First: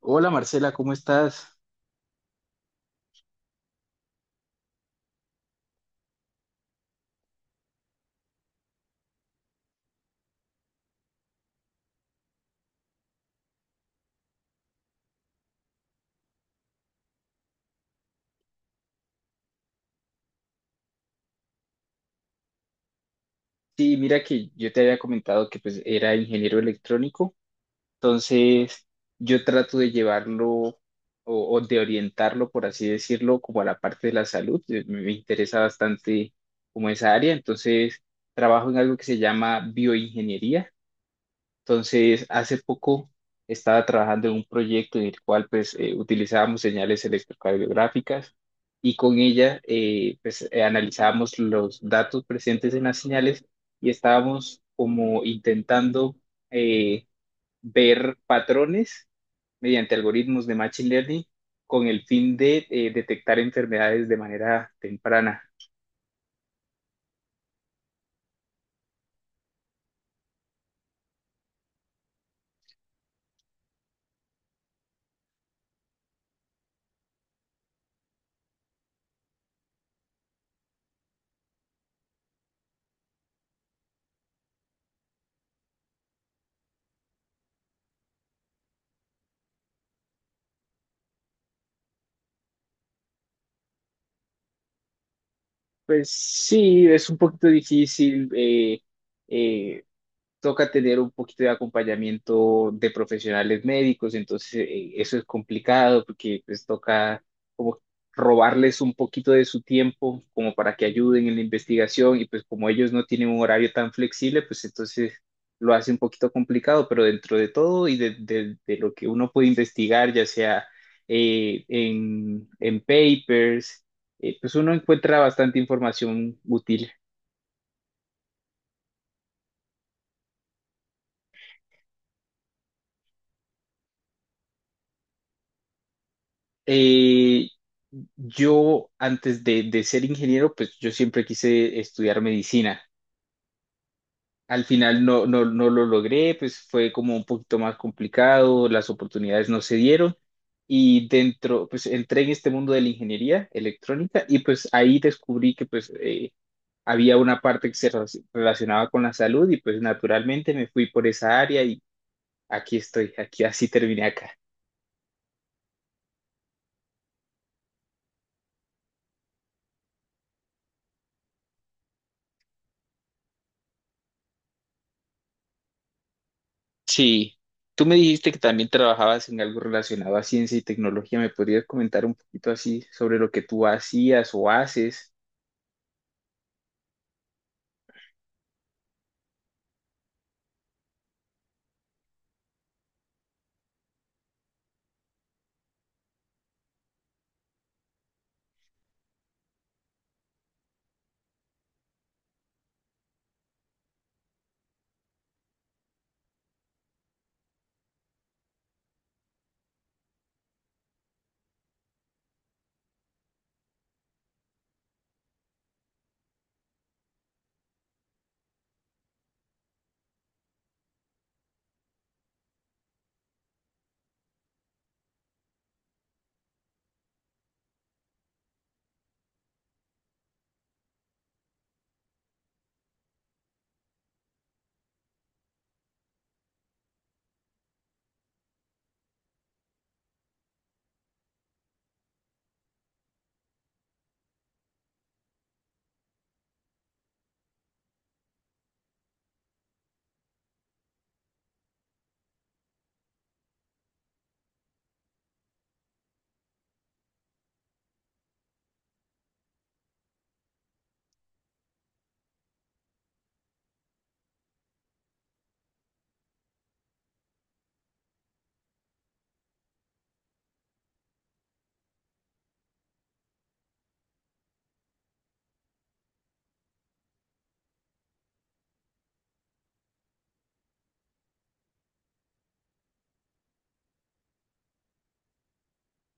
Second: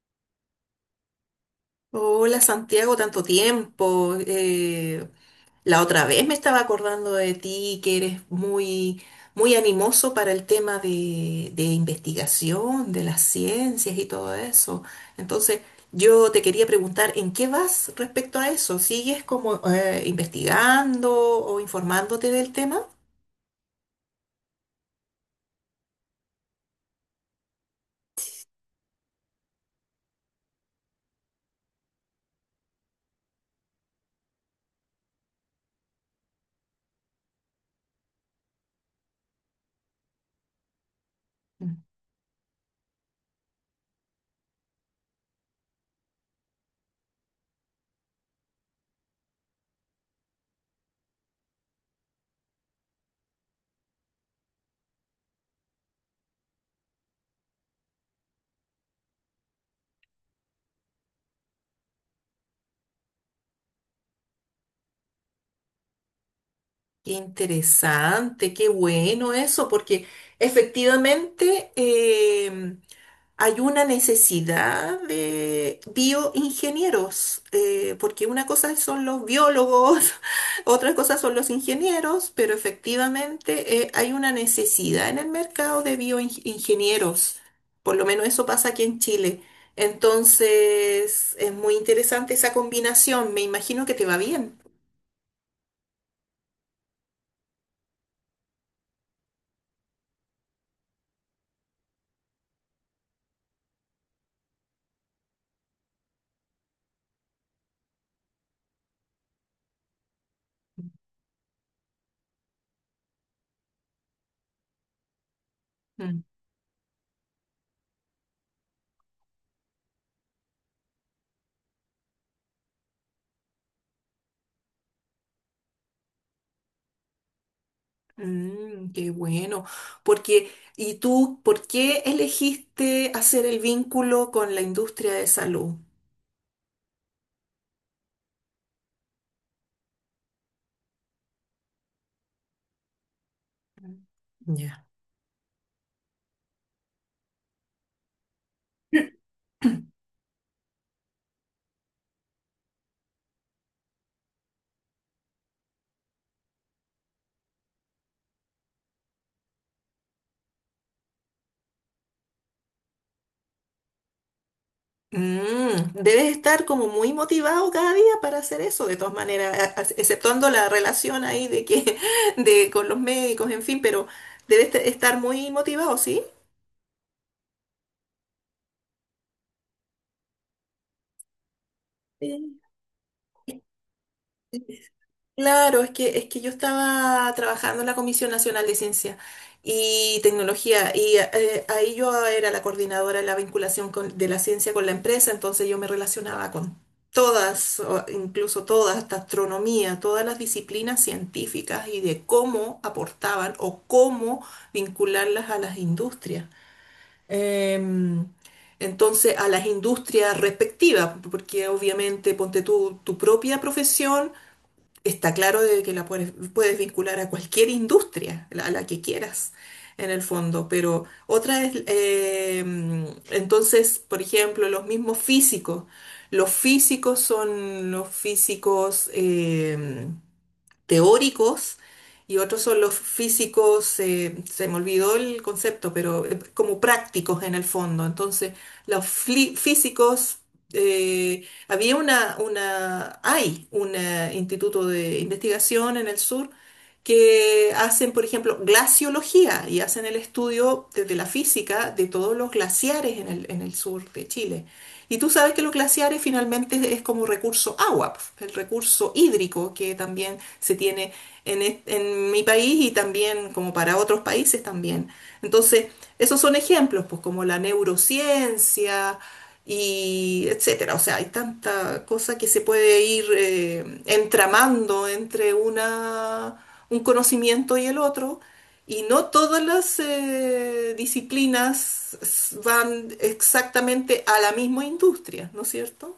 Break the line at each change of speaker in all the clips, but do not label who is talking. Hola Marcela, ¿cómo estás?
Hola Santiago, tanto tiempo. La otra vez me estaba acordando de ti, que eres muy, muy animoso para el tema de investigación, de las ciencias y todo eso. Entonces, yo te quería preguntar, ¿en qué vas respecto a eso? ¿Sigues como investigando o informándote del tema?
Sí, mira que yo te había comentado que pues era ingeniero electrónico, entonces yo trato de llevarlo o de orientarlo, por así decirlo, como a la parte de la salud. Me interesa bastante como esa área, entonces trabajo en algo que se llama bioingeniería. Entonces, hace poco estaba trabajando en un proyecto en el cual pues utilizábamos señales electrocardiográficas y con ella pues analizábamos los datos presentes en las señales y estábamos como intentando eh, ver patrones mediante algoritmos de machine learning con el fin de detectar enfermedades de manera temprana.
Qué interesante, qué bueno eso, porque efectivamente hay una necesidad de bioingenieros, porque una cosa son los biólogos, otra cosa son los ingenieros, pero efectivamente hay una necesidad en el mercado de bioingenieros, por lo menos eso pasa aquí en Chile. Entonces, es muy interesante esa combinación, me imagino que te va bien.
Pues sí, es un poquito difícil. Eh, Toca tener un poquito de acompañamiento de profesionales médicos, entonces eso es complicado porque pues toca como robarles un poquito de su tiempo como para que ayuden en la investigación y pues como ellos no tienen un horario tan flexible, pues entonces lo hace un poquito complicado, pero dentro de todo y de lo que uno puede investigar, ya sea en papers, pues uno encuentra bastante información útil.
Mm, qué bueno. Porque, ¿y tú por qué elegiste hacer el vínculo con la industria de salud?
Eh, yo antes de ser ingeniero, pues yo siempre quise estudiar medicina. Al
Ya.
final no, no, no lo logré, pues fue como un poquito más complicado, las oportunidades no se dieron y dentro, pues entré en este mundo de la ingeniería electrónica y pues ahí descubrí que pues había una parte que se relacionaba con la salud y pues naturalmente me fui por esa área y aquí estoy, aquí así terminé acá.
Debes estar como muy motivado cada día para hacer eso, de todas maneras, exceptuando la relación ahí de que, de con los médicos, en fin, pero debes estar muy motivado, ¿sí?
Sí, tú me dijiste que también trabajabas en algo relacionado a ciencia y tecnología. ¿Me podrías comentar un poquito
Sí.
así sobre lo que tú hacías o haces?
Claro, es que yo estaba trabajando en la Comisión Nacional de Ciencia y Tecnología y ahí yo era la coordinadora de la vinculación de la ciencia con la empresa, entonces yo me relacionaba con todas, o incluso todas, hasta astronomía, todas las disciplinas científicas y de cómo aportaban o cómo vincularlas a las industrias. Em, entonces, a las industrias respectivas, porque obviamente ponte tú tu propia profesión está claro de que la puedes, puedes vincular a cualquier industria, a la que quieras, en el fondo. Pero otra es, entonces, por ejemplo, los mismos físicos. Los físicos son los físicos teóricos, y otros son los físicos, se me olvidó el concepto, pero como prácticos en el fondo. Entonces, los físicos, eh, hay un instituto de investigación en el sur que hacen, por ejemplo, glaciología y hacen el estudio desde la física de todos los glaciares en el sur de Chile. Y tú sabes que los glaciares finalmente es como recurso agua, el recurso hídrico que también se tiene en mi país, y también como para otros países también. Entonces, esos son ejemplos, pues como la neurociencia y etcétera. O sea, hay tanta cosa que se puede ir entramando entre un conocimiento y el otro, y no todas las disciplinas van exactamente a la misma industria, ¿no es cierto?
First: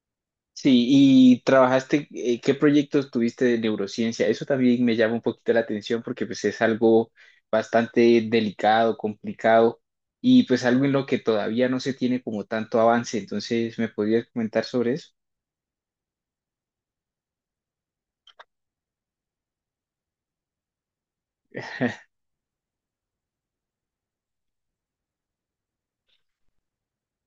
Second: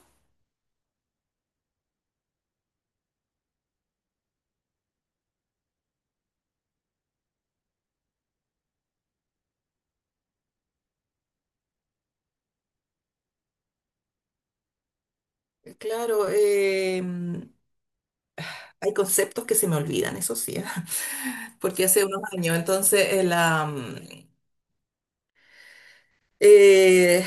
Sí, y trabajaste, ¿qué proyectos tuviste de neurociencia? Eso también me llama un poquito la atención porque pues es algo bastante delicado, complicado y pues algo en lo que todavía no se tiene como tanto avance. Entonces, ¿me podrías comentar sobre eso?
Claro, hay conceptos que se me olvidan, eso sí, porque hace unos años, entonces eh,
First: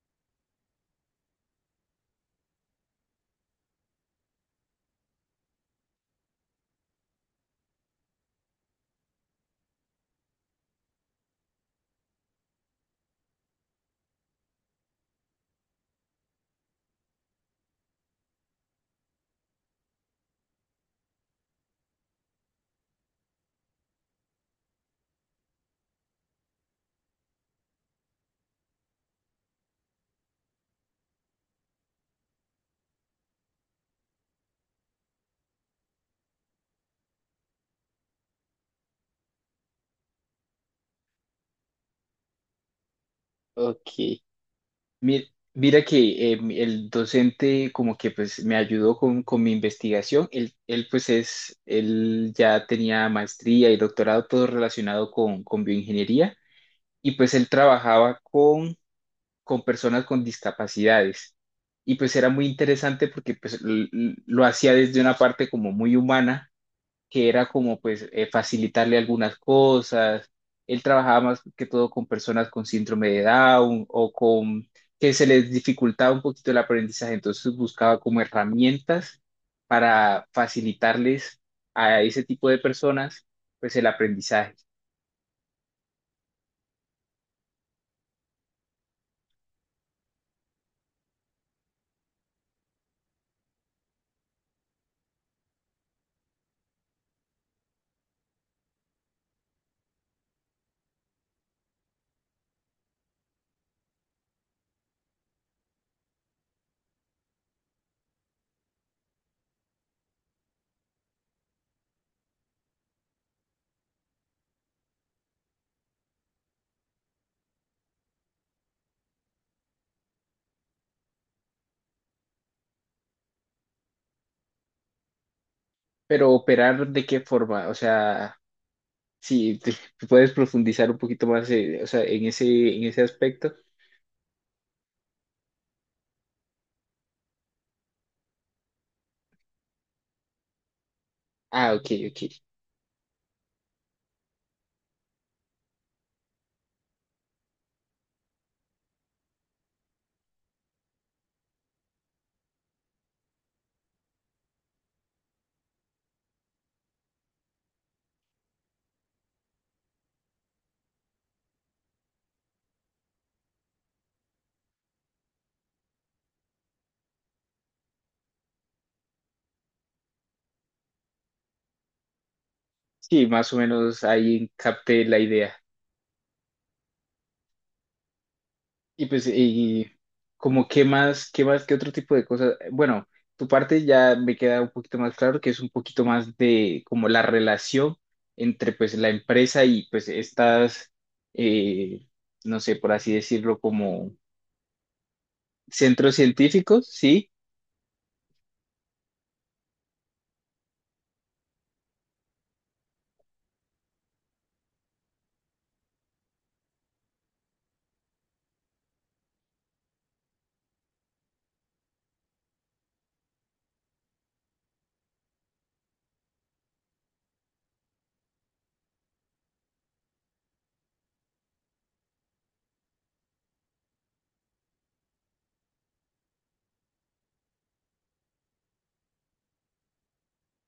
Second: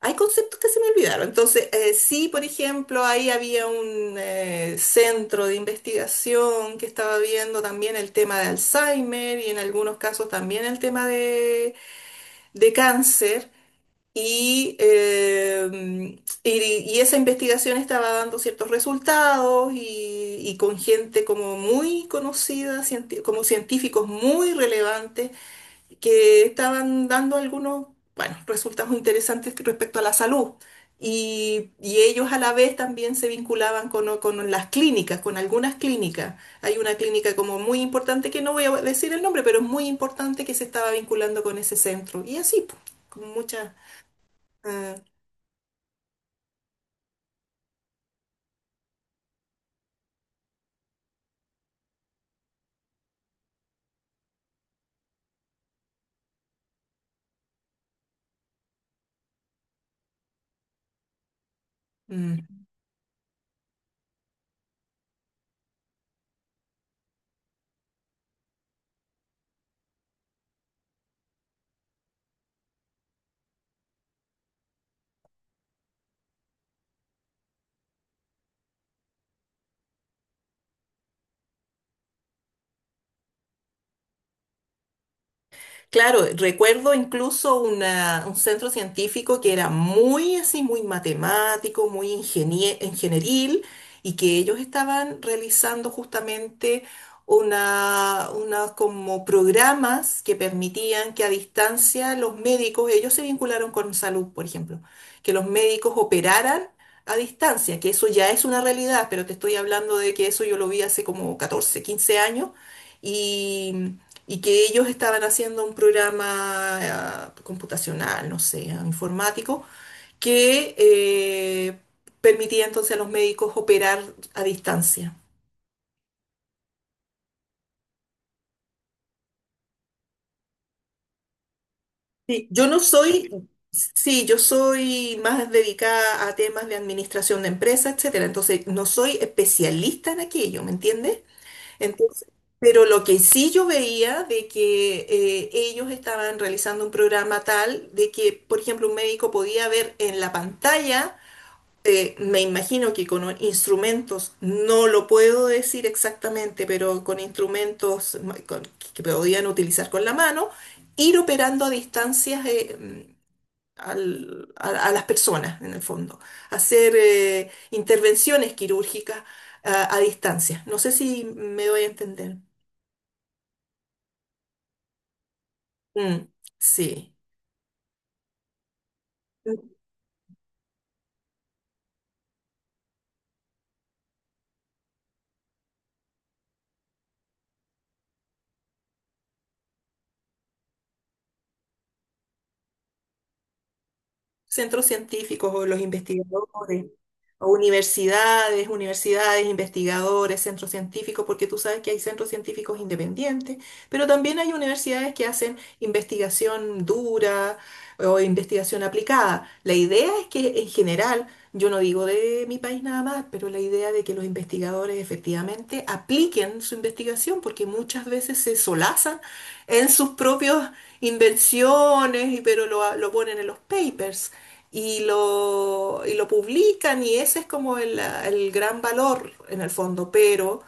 hay conceptos que se me olvidaron. Entonces, sí, por ejemplo, ahí había un centro de investigación que estaba viendo también el tema de Alzheimer y en algunos casos también el tema de cáncer. Y, eh, y esa investigación estaba dando ciertos resultados, y con gente como muy conocida, como científicos muy relevantes que estaban dando algunos, bueno, resultados interesantes respecto a la salud. Y ellos a la vez también se vinculaban con las clínicas, con algunas clínicas. Hay una clínica como muy importante, que no voy a decir el nombre, pero es muy importante, que se estaba vinculando con ese centro. Y así, pues, con muchas...
Ok.
ah,
Mi- Mira que el docente como que pues me ayudó con mi investigación. Él pues es, él ya tenía maestría y doctorado, todo relacionado con bioingeniería y pues él trabajaba con personas con discapacidades. Y pues era muy
mm.
interesante porque pues lo hacía desde una parte como muy humana que era como pues facilitarle algunas cosas. Él trabajaba más que todo con personas con síndrome de Down o con que se les dificultaba un poquito el aprendizaje, entonces buscaba como herramientas para facilitarles a ese tipo de personas pues el aprendizaje.
Claro, recuerdo incluso un centro científico que era muy así, muy matemático, muy ingenieril, y que ellos estaban realizando justamente una como programas que permitían que a distancia los médicos, ellos se vincularon con salud, por ejemplo, que los médicos operaran a distancia, que eso ya es una realidad, pero te estoy hablando de que eso yo lo vi hace como 14 15 años, y que ellos estaban haciendo un programa computacional, no sé, informático, que permitía entonces a los médicos operar a distancia.
Pero operar de qué forma, o sea, si te- puedes profundizar un poquito más, o sea, en
Sí, yo no
ese
soy,
aspecto.
sí, yo soy más dedicada a temas de administración de empresas, etcétera, entonces no soy especialista en aquello, ¿me entiendes?
Ah, ok,
Entonces,
ok.
pero lo que sí yo veía de que ellos estaban realizando un programa tal de que, por ejemplo, un médico podía ver en la pantalla, me imagino que con instrumentos, no lo puedo decir exactamente, pero con instrumentos que podían utilizar con la mano, ir operando a distancias a las personas, en el fondo. Hacer intervenciones quirúrgicas a distancia. No sé si me doy a entender.
Sí, más o menos ahí capté la idea.
Mm, sí.
Y pues, y como qué más, qué más, qué otro tipo de cosas. Bueno, tu parte ya me queda un poquito más claro, que es un poquito más de como la relación entre pues la empresa y pues estas, eh, no sé, por así decirlo, como
Centros científicos o los
centros científicos,
investigadores,
¿sí?
o universidades, investigadores, centros científicos, porque tú sabes que hay centros científicos independientes, pero también hay universidades que hacen investigación dura, o investigación aplicada. La idea es que, en general, yo no digo de mi país nada más, pero la idea de que los investigadores efectivamente apliquen su investigación, porque muchas veces se solazan en sus propios invenciones, y pero lo ponen en los papers y lo publican, y ese es como el gran valor en el fondo, pero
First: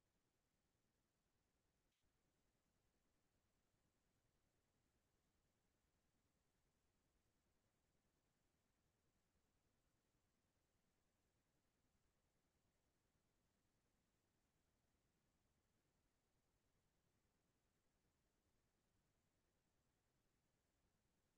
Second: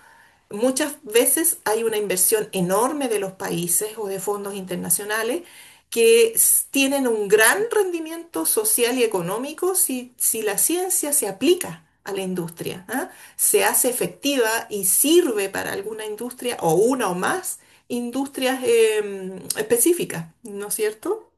muchas veces hay una inversión enorme de los países o de fondos internacionales que tienen un gran rendimiento social y económico si, si la ciencia se aplica a la industria, ¿ah? Se hace efectiva y sirve para alguna industria, o una o más industrias específicas, ¿no es cierto?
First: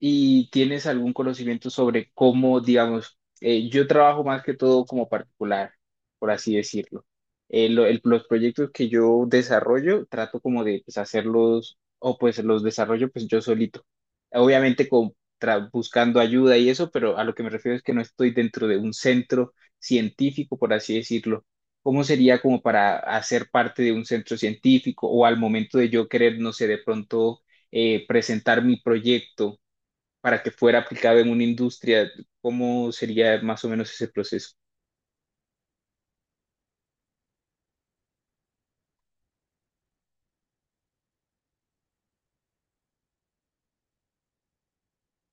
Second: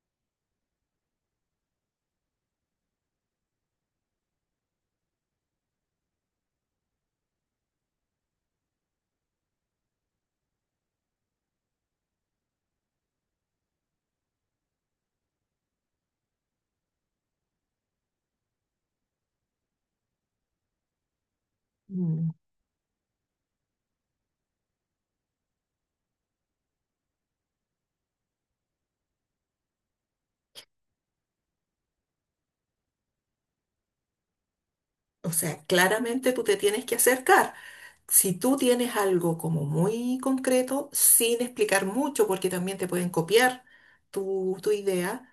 ¿Y tienes algún conocimiento sobre cómo, digamos, yo trabajo más que todo como particular, por así decirlo? Los proyectos que yo desarrollo, trato como de pues hacerlos, o pues los desarrollo pues yo solito. Obviamente con, buscando ayuda y eso, pero a lo que me refiero es que no estoy dentro de un centro científico, por así decirlo. ¿Cómo
Mm.
sería como para hacer parte de un centro científico o al momento de yo querer, no sé, de pronto presentar mi proyecto para que fuera aplicado en una industria, cómo sería más o menos ese proceso?
O sea, claramente tú te tienes que acercar. Si tú tienes algo como muy concreto, sin explicar mucho, porque también te pueden copiar tu idea,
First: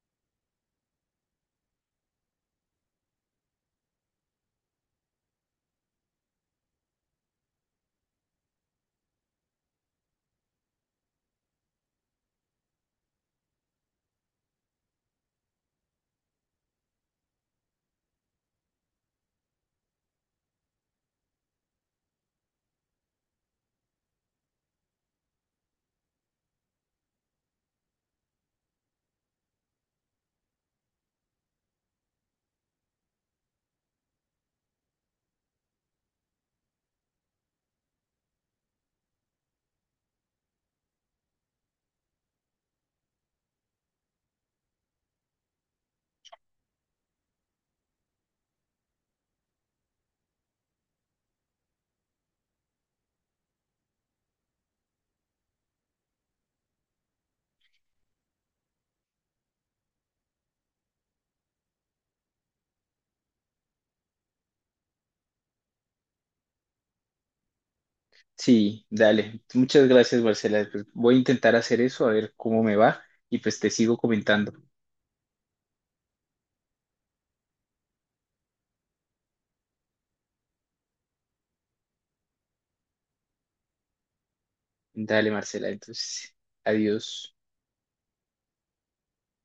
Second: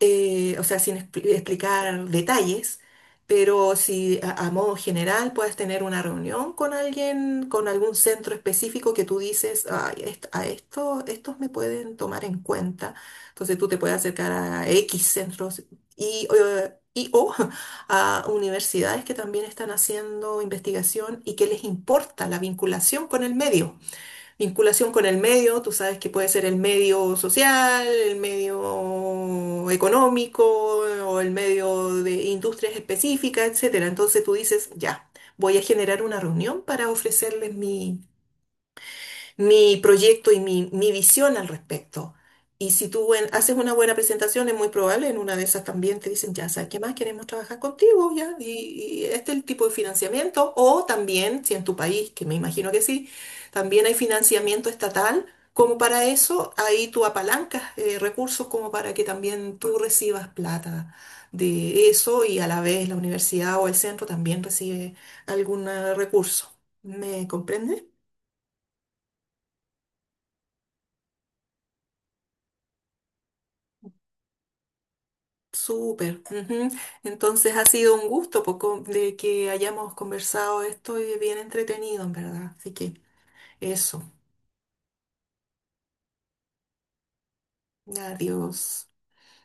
o sea, sin explicar detalles, pero si a modo general puedes tener una reunión con alguien, con algún centro específico que tú dices: "Ay, estos me pueden tomar en cuenta". Entonces tú te puedes acercar a X centros y o a universidades que también están haciendo investigación y que les importa la vinculación con el medio. Vinculación con el medio, tú sabes que puede ser el medio social, el medio económico o el medio de industrias específicas, etcétera. Entonces tú dices: ya, voy a generar una reunión para ofrecerles mi proyecto y mi visión al respecto. Y si tú haces una buena presentación, es muy probable en una de esas también te dicen: ya sabes qué más, queremos trabajar contigo, ya, y este es el tipo de financiamiento. O también, si en tu país, que me imagino que sí, también hay financiamiento estatal, como para eso, ahí tú apalancas recursos como para que también tú recibas plata de eso, y a la vez la universidad o el centro también recibe algún recurso. ¿Me comprendes?
Sí, dale. Muchas gracias, Marcela. Pues voy a intentar hacer eso, a ver cómo me va y pues te sigo comentando.
Súper. Ujú. Entonces, ha sido un gusto poco de que hayamos conversado esto y bien entretenido, en verdad. Así que eso.
Dale, Marcela. Entonces, adiós.
Adiós.